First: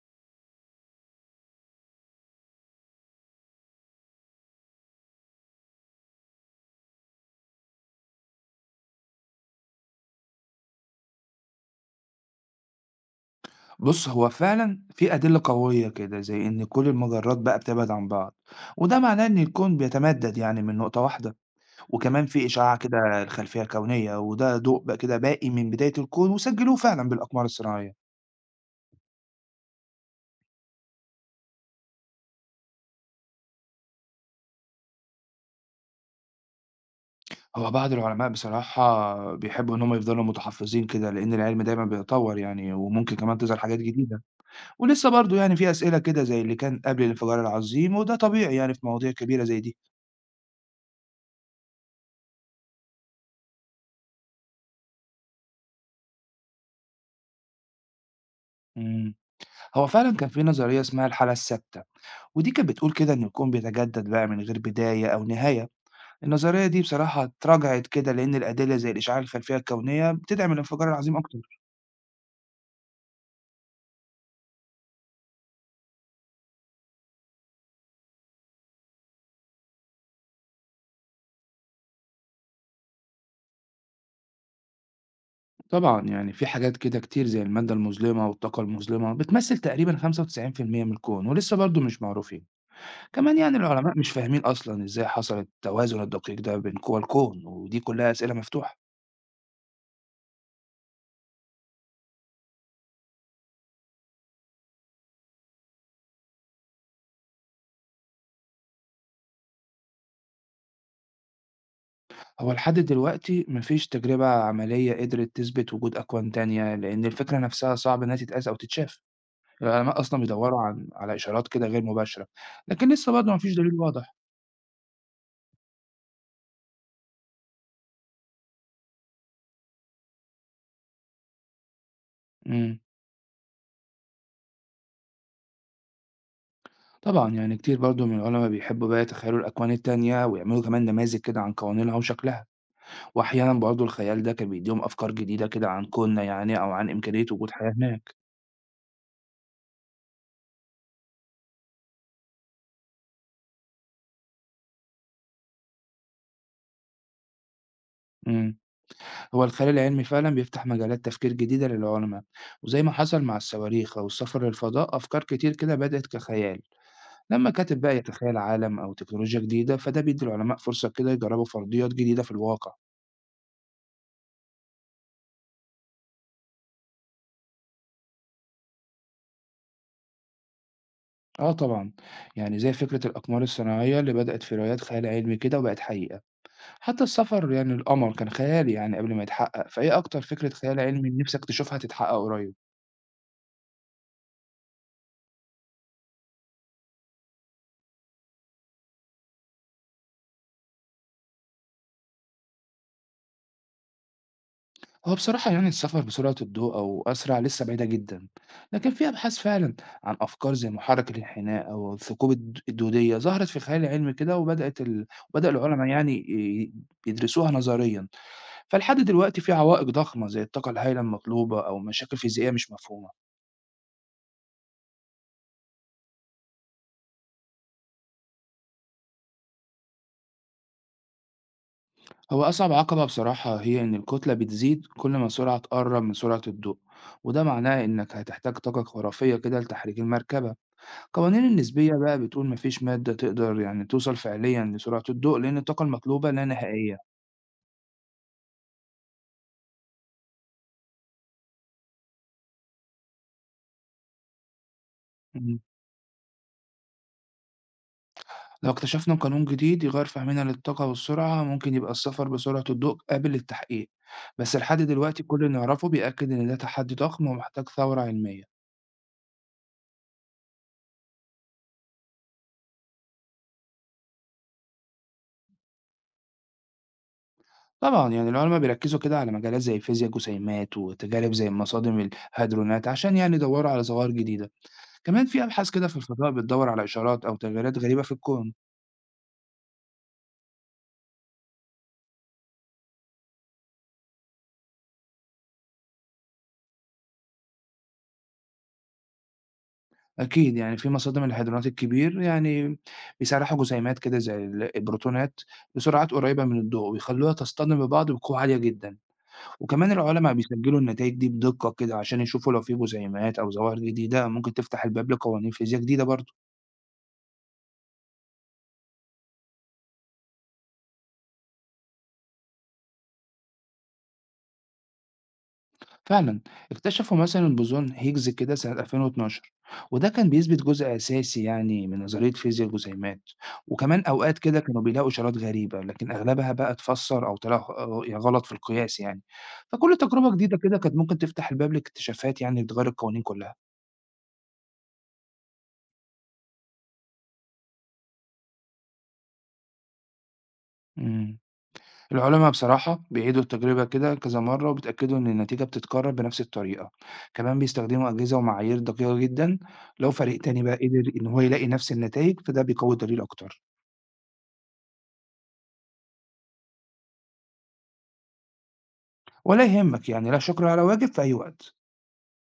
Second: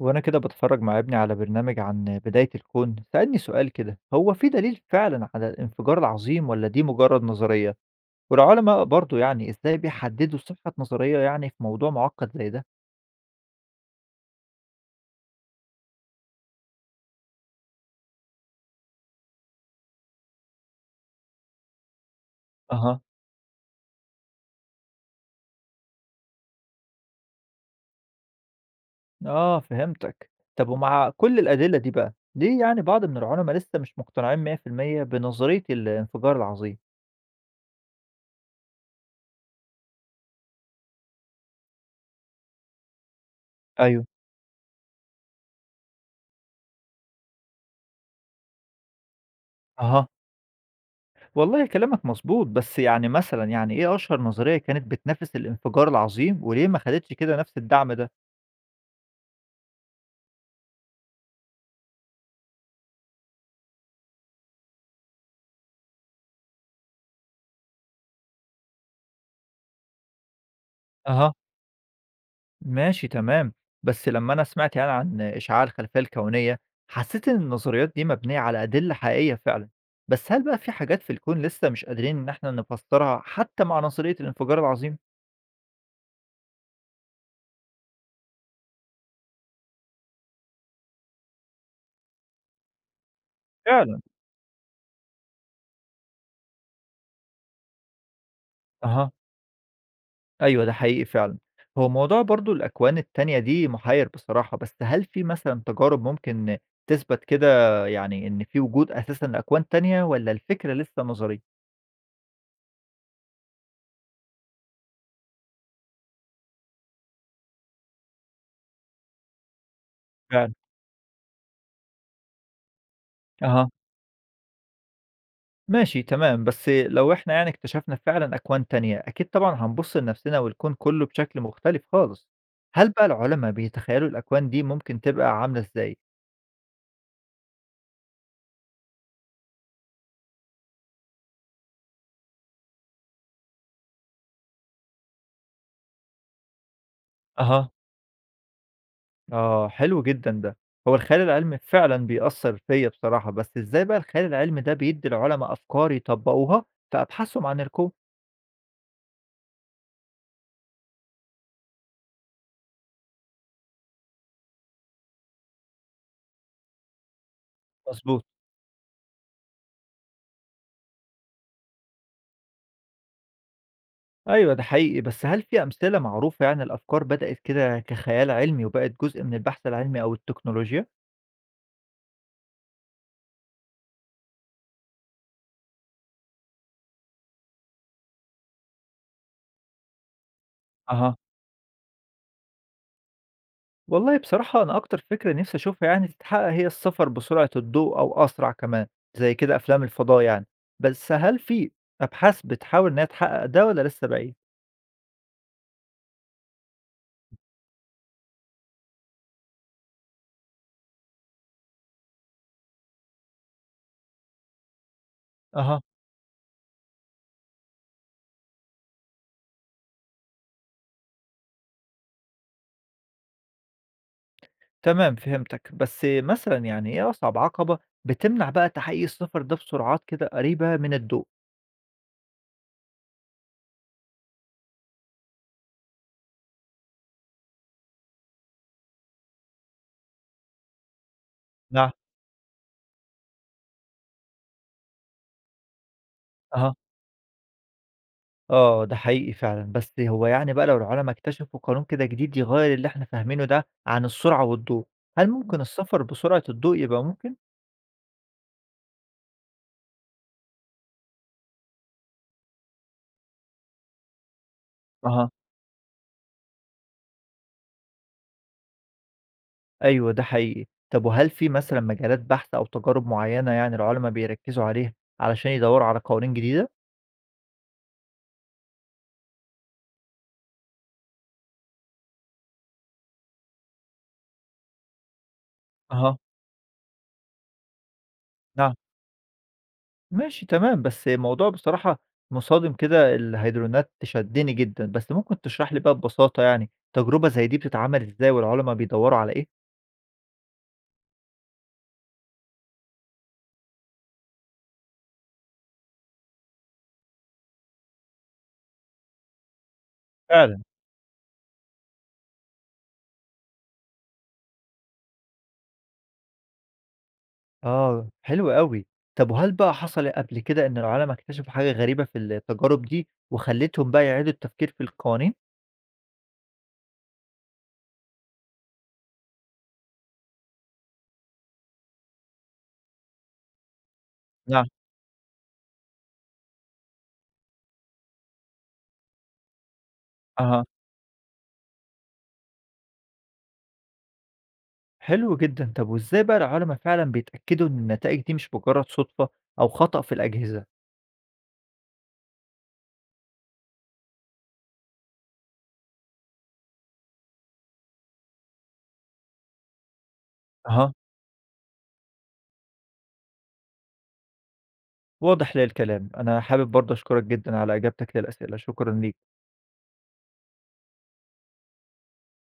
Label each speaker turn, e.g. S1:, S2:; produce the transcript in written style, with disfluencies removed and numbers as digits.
S1: وأنا كده بتفرج مع ابني على برنامج عن بداية الكون، سألني سؤال كده، هو في دليل فعلا على الانفجار العظيم ولا دي مجرد نظرية؟ والعلماء برضو يعني إزاي بيحددوا صحة نظرية يعني في موضوع معقد زي ده؟
S2: بُص، هو فعلًا في أدلة قوية كده زي إن كل المجرات بقى بتبعد عن بعض، وده معناه إن الكون بيتمدد يعني من نقطة واحدة، وكمان في إشعاع
S1: أها.
S2: كده الخلفية الكونية وده ضوء بقى كده باقي من بداية الكون وسجلوه فعلًا بالأقمار الصناعية.
S1: آه، فهمتك. طب ومع كل الأدلة دي بقى ليه يعني بعض من العلماء لسه مش مقتنعين 100% بنظرية الانفجار العظيم؟
S2: هو بعض العلماء بصراحة بيحبوا إن هم يفضلوا متحفظين كده لإن العلم دايمًا بيتطور يعني وممكن كمان تظهر حاجات
S1: ايوه.
S2: جديدة، ولسه برضه يعني في أسئلة كده زي اللي كان قبل الانفجار العظيم وده طبيعي يعني في مواضيع كبيرة زي دي.
S1: اها. والله كلامك مظبوط، بس يعني مثلا يعني ايه اشهر نظرية كانت بتنافس الانفجار العظيم وليه ما خدتش كده نفس الدعم ده؟
S2: إمم، هو فعلًا كان في نظرية اسمها الحالة الثابتة. ودي كانت بتقول كده إن الكون بيتجدد بقى من غير بداية أو نهاية. النظرية دي بصراحة اتراجعت كده لأن الأدلة زي الإشعاع الخلفية الكونية بتدعم الانفجار العظيم
S1: اها.
S2: أكتر.
S1: ماشي تمام، بس لمّا أنا سمعت يعني عن إشعاع الخلفية الكونية، حسيت إن النظريات دي مبنية على أدلة حقيقية فعلًا، بس هل بقى في حاجات في الكون لسه مش قادرين إن إحنا نفسرها حتى مع نظرية الانفجار العظيم؟
S2: طبعا يعني في حاجات كده كتير زي المادة المظلمة والطاقة المظلمة بتمثل تقريبا 95% من الكون ولسه برضه مش معروفين. كمان يعني العلماء
S1: فعلًا.
S2: مش فاهمين أصلا إزاي حصل التوازن الدقيق ده بين قوى الكون ودي كلها أسئلة مفتوحة.
S1: أها، أيوه ده حقيقي فعلًا، هو موضوع برضه الأكوان التانية دي محير بصراحة، بس هل في مثلًا تجارب ممكن تثبت كده يعني إن في وجود أساسًا لأكوان تانية والّا الفكرة لسه نظرية؟
S2: هو لحد دلوقتي مفيش تجربة عملية قدرت تثبت وجود أكوان تانية لأن الفكرة نفسها صعب إنها تتقاس أو تتشاف. العلماء أصلًا
S1: فعلًا.
S2: بيدوّروا على إشارات كده غير مباشرة، لكن لسه برضه ما فيش
S1: أها.
S2: دليل واضح.
S1: ماشي تمام، بس لو إحنا يعني اكتشفنا فعلًا أكوان تانية، أكيد طبعًا هنبُص لنفسنا والكون كُلّه بشكل مختلف خالص.
S2: إمم،
S1: هل بقى العُلما بيتخيّلوا الأكوان دي ممكن تبقى عاملة إزاي؟
S2: طبعًا يعني كتير برضه من العلما بيحبوا بقى يتخيّلوا الأكوان التانية ويعملوا كمان نماذج كده عن قوانينها وشكلها، وأحيانًا برضه الخيال ده كان بيدّيهم أفكار جديدة كده عن كوننا يعني أو عن إمكانية وجود
S1: أها.
S2: حياة هناك.
S1: آه، حلو جدًا ده. هو الخيال العلمي فعلًا بيأثّر فيّا بصراحة، بس إزاي بقى الخيال العلمي ده بيدّي العُلما أفكار يطبّقوها في أبحاثهم عن الكون؟
S2: إمم، هو الخيال العلمي فعلًا بيفتح مجالات تفكير جديدة للعلما، وزي ما حصل مع الصواريخ أو السفر للفضاء، أفكار كتير كده بدأت كخيال، لمّا كاتب بقى
S1: مضبوط.
S2: يتخيّل عالم أو تكنولوجيا جديدة، فده بيدّي العلماء فرصة كده يجرّبوا فرضيات جديدة في الواقع.
S1: أيوه، ده حقيقي، بس هل في أمثلة معروفة يعني الأفكار بدأت كده كخيال علمي وبقت جزء من البحث العلمي أو التكنولوجيا؟
S2: آه طبعًا، يعني زي فكرة الأقمار الصناعية اللي بدأت في روايات خيال علمي كده وبقت حقيقة، حتى السفر يعني للقمر كان خيالي يعني قبل ما يتحقق، فإيه أكتر فكرة خيال علمي
S1: أها.
S2: نِفْسك تشوفها تتحقق قريب؟
S1: والله بصراحة أنا أكتر فكرة نفسي أشوفها يعني تتحقق هي السفر بسرعة الضوء أو أسرع كمان زي كده أفلام الفضاء يعني، بس هل في أبحاث بتحاول إنها تحقق ده ولا لسه بعيد؟
S2: هو بصراحة يعني السفر بسرعة الضوء أو أسرع لسه بعيدة جدًا، لكن في أبحاث فعلًا عن أفكار زي محرك الانحناء أو الثقوب الدودية ظهرت في الخيال العلمي كده وبدأ
S1: أها.
S2: العلماء يعني يدرسوها نظريًا، فلحد دلوقتي في عوائق ضخمة زي الطاقة الهائلة المطلوبة أو مشاكل فيزيائية مش مفهومة.
S1: تمام، فهمتك، بس مثلا يعني إيه أصعب عقبة بتمنع بقى تحقيق السفر ده بسرعات كده قريبة من الضوء؟
S2: هو أصعب عقبة بصراحة هي إن الكتلة بتزيد كل ما السرعة تقرب من سرعة الضوء، وده معناه إنك هتحتاج طاقة خرافية كده لتحريك المركبة. قوانين
S1: نعم.
S2: النسبية بقى بتقول مفيش مادة تقدر يعني توصل فعليا لسرعة الضوء لأن الطاقة المطلوبة لا
S1: أها.
S2: نهائية.
S1: آه، ده حقيقي فعلا، بس هو يعني بقى لو العلماء اكتشفوا قانون كده جديد يغير اللي إحنا فاهمينه ده عن السرعة والضوء، هل ممكن
S2: مم.
S1: السفر بسرعة الضوء يبقى ممكن؟
S2: لو اكتشفنا قانون جديد يغير فهمنا للطاقة والسرعة ممكن يبقى السفر بسرعة الضوء قابل للتحقيق، بس لحد دلوقتي
S1: أها.
S2: كل اللي نعرفه بيأكد إن ده تحدي ضخم ومحتاج ثورة علمية.
S1: أيوه، ده حقيقي. طب وهل في مثلًا مجالات بحث أو تجارب معيّنة يعني العُلما بيركّزوا عليها علشان يدوّروا على قوانين جديدة؟
S2: طبعًا، يعني العلماء بيركّزوا كده على مجالات زي فيزياء الجسيمات وتجارب زي مصادم الهادرونات عشان يعني يدوّروا على ظواهر جديدة، كمان في أبحاث كده في
S1: أها،
S2: الفضاء بتدوّر على إشارات أو تغييرات غريبة في الكون.
S1: نعم. ماشي تمام، بس الموضوع بصراحة مصادم كده الهيدرونات تشدّني جدًا، بس ممكن تشرح لي بقى ببساطة يعني تجربة زي دي بتتعمل إزاي والعُلما بيدوّروا على إيه؟
S2: أكيد يعني في مصادم الهادرونات الكبير يعني بيسرّحوا جسيمات كده زي البروتونات بسرعات قريبة من الضوء ويخلّوها تصطدم ببعض بقوة عالية جدًا، وكمان العلماء
S1: فعلًا.
S2: بيسجّلوا النتايج دي بدقة كده عشان يشوفوا لو في جسيمات أو ظواهر جديدة ممكن تفتح الباب لقوانين فيزياء جديدة برضه.
S1: آه، حلو أوي. طب وهل بقى حصل قبل كده إن العُلما اكتشفوا حاجة غريبة في التجارب دي وخلّتهم بقى يعيدوا التفكير في القوانين؟
S2: فعلا اكتشفوا مثلا بوزون هيجز كده سنة 2012، وده كان بيثبت جزء أساسي يعني من نظرية فيزياء الجزيئات، وكمان أوقات كده
S1: نعم،
S2: كانوا بيلاقوا إشارات غريبة لكن أغلبها بقى اتفسر أو طلع يعني غلط في القياس يعني، فكل تجربة جديدة
S1: أها.
S2: كده كانت ممكن تفتح الباب لاكتشافات يعني بتغير القوانين كلها.
S1: حلو جدًا، طب وإزاي بقى العُلَمَا فعلًا بيتأكدوا إن النتائج دي مش مجرد صُدفة أو خطأ في الأجهزة؟
S2: مم. العلماء بصراحة بيعيدوا التجربة كده كذا مرة وبيتأكدوا إن النتيجة بتتكرر بنفس الطريقة، كمان بيستخدموا أجهزة ومعايير دقيقة جدا، لو فريق تاني بقى
S1: أها.
S2: قدر إن هو يلاقي نفس النتائج فده بيقوي الدليل أكتر.
S1: واضح للكلام، أنا حابب برضه أشكرك جدًا على إجابتك للأسئلة، شكرًا ليك.
S2: ولا يهمك يعني لا شكر على واجب في أي وقت.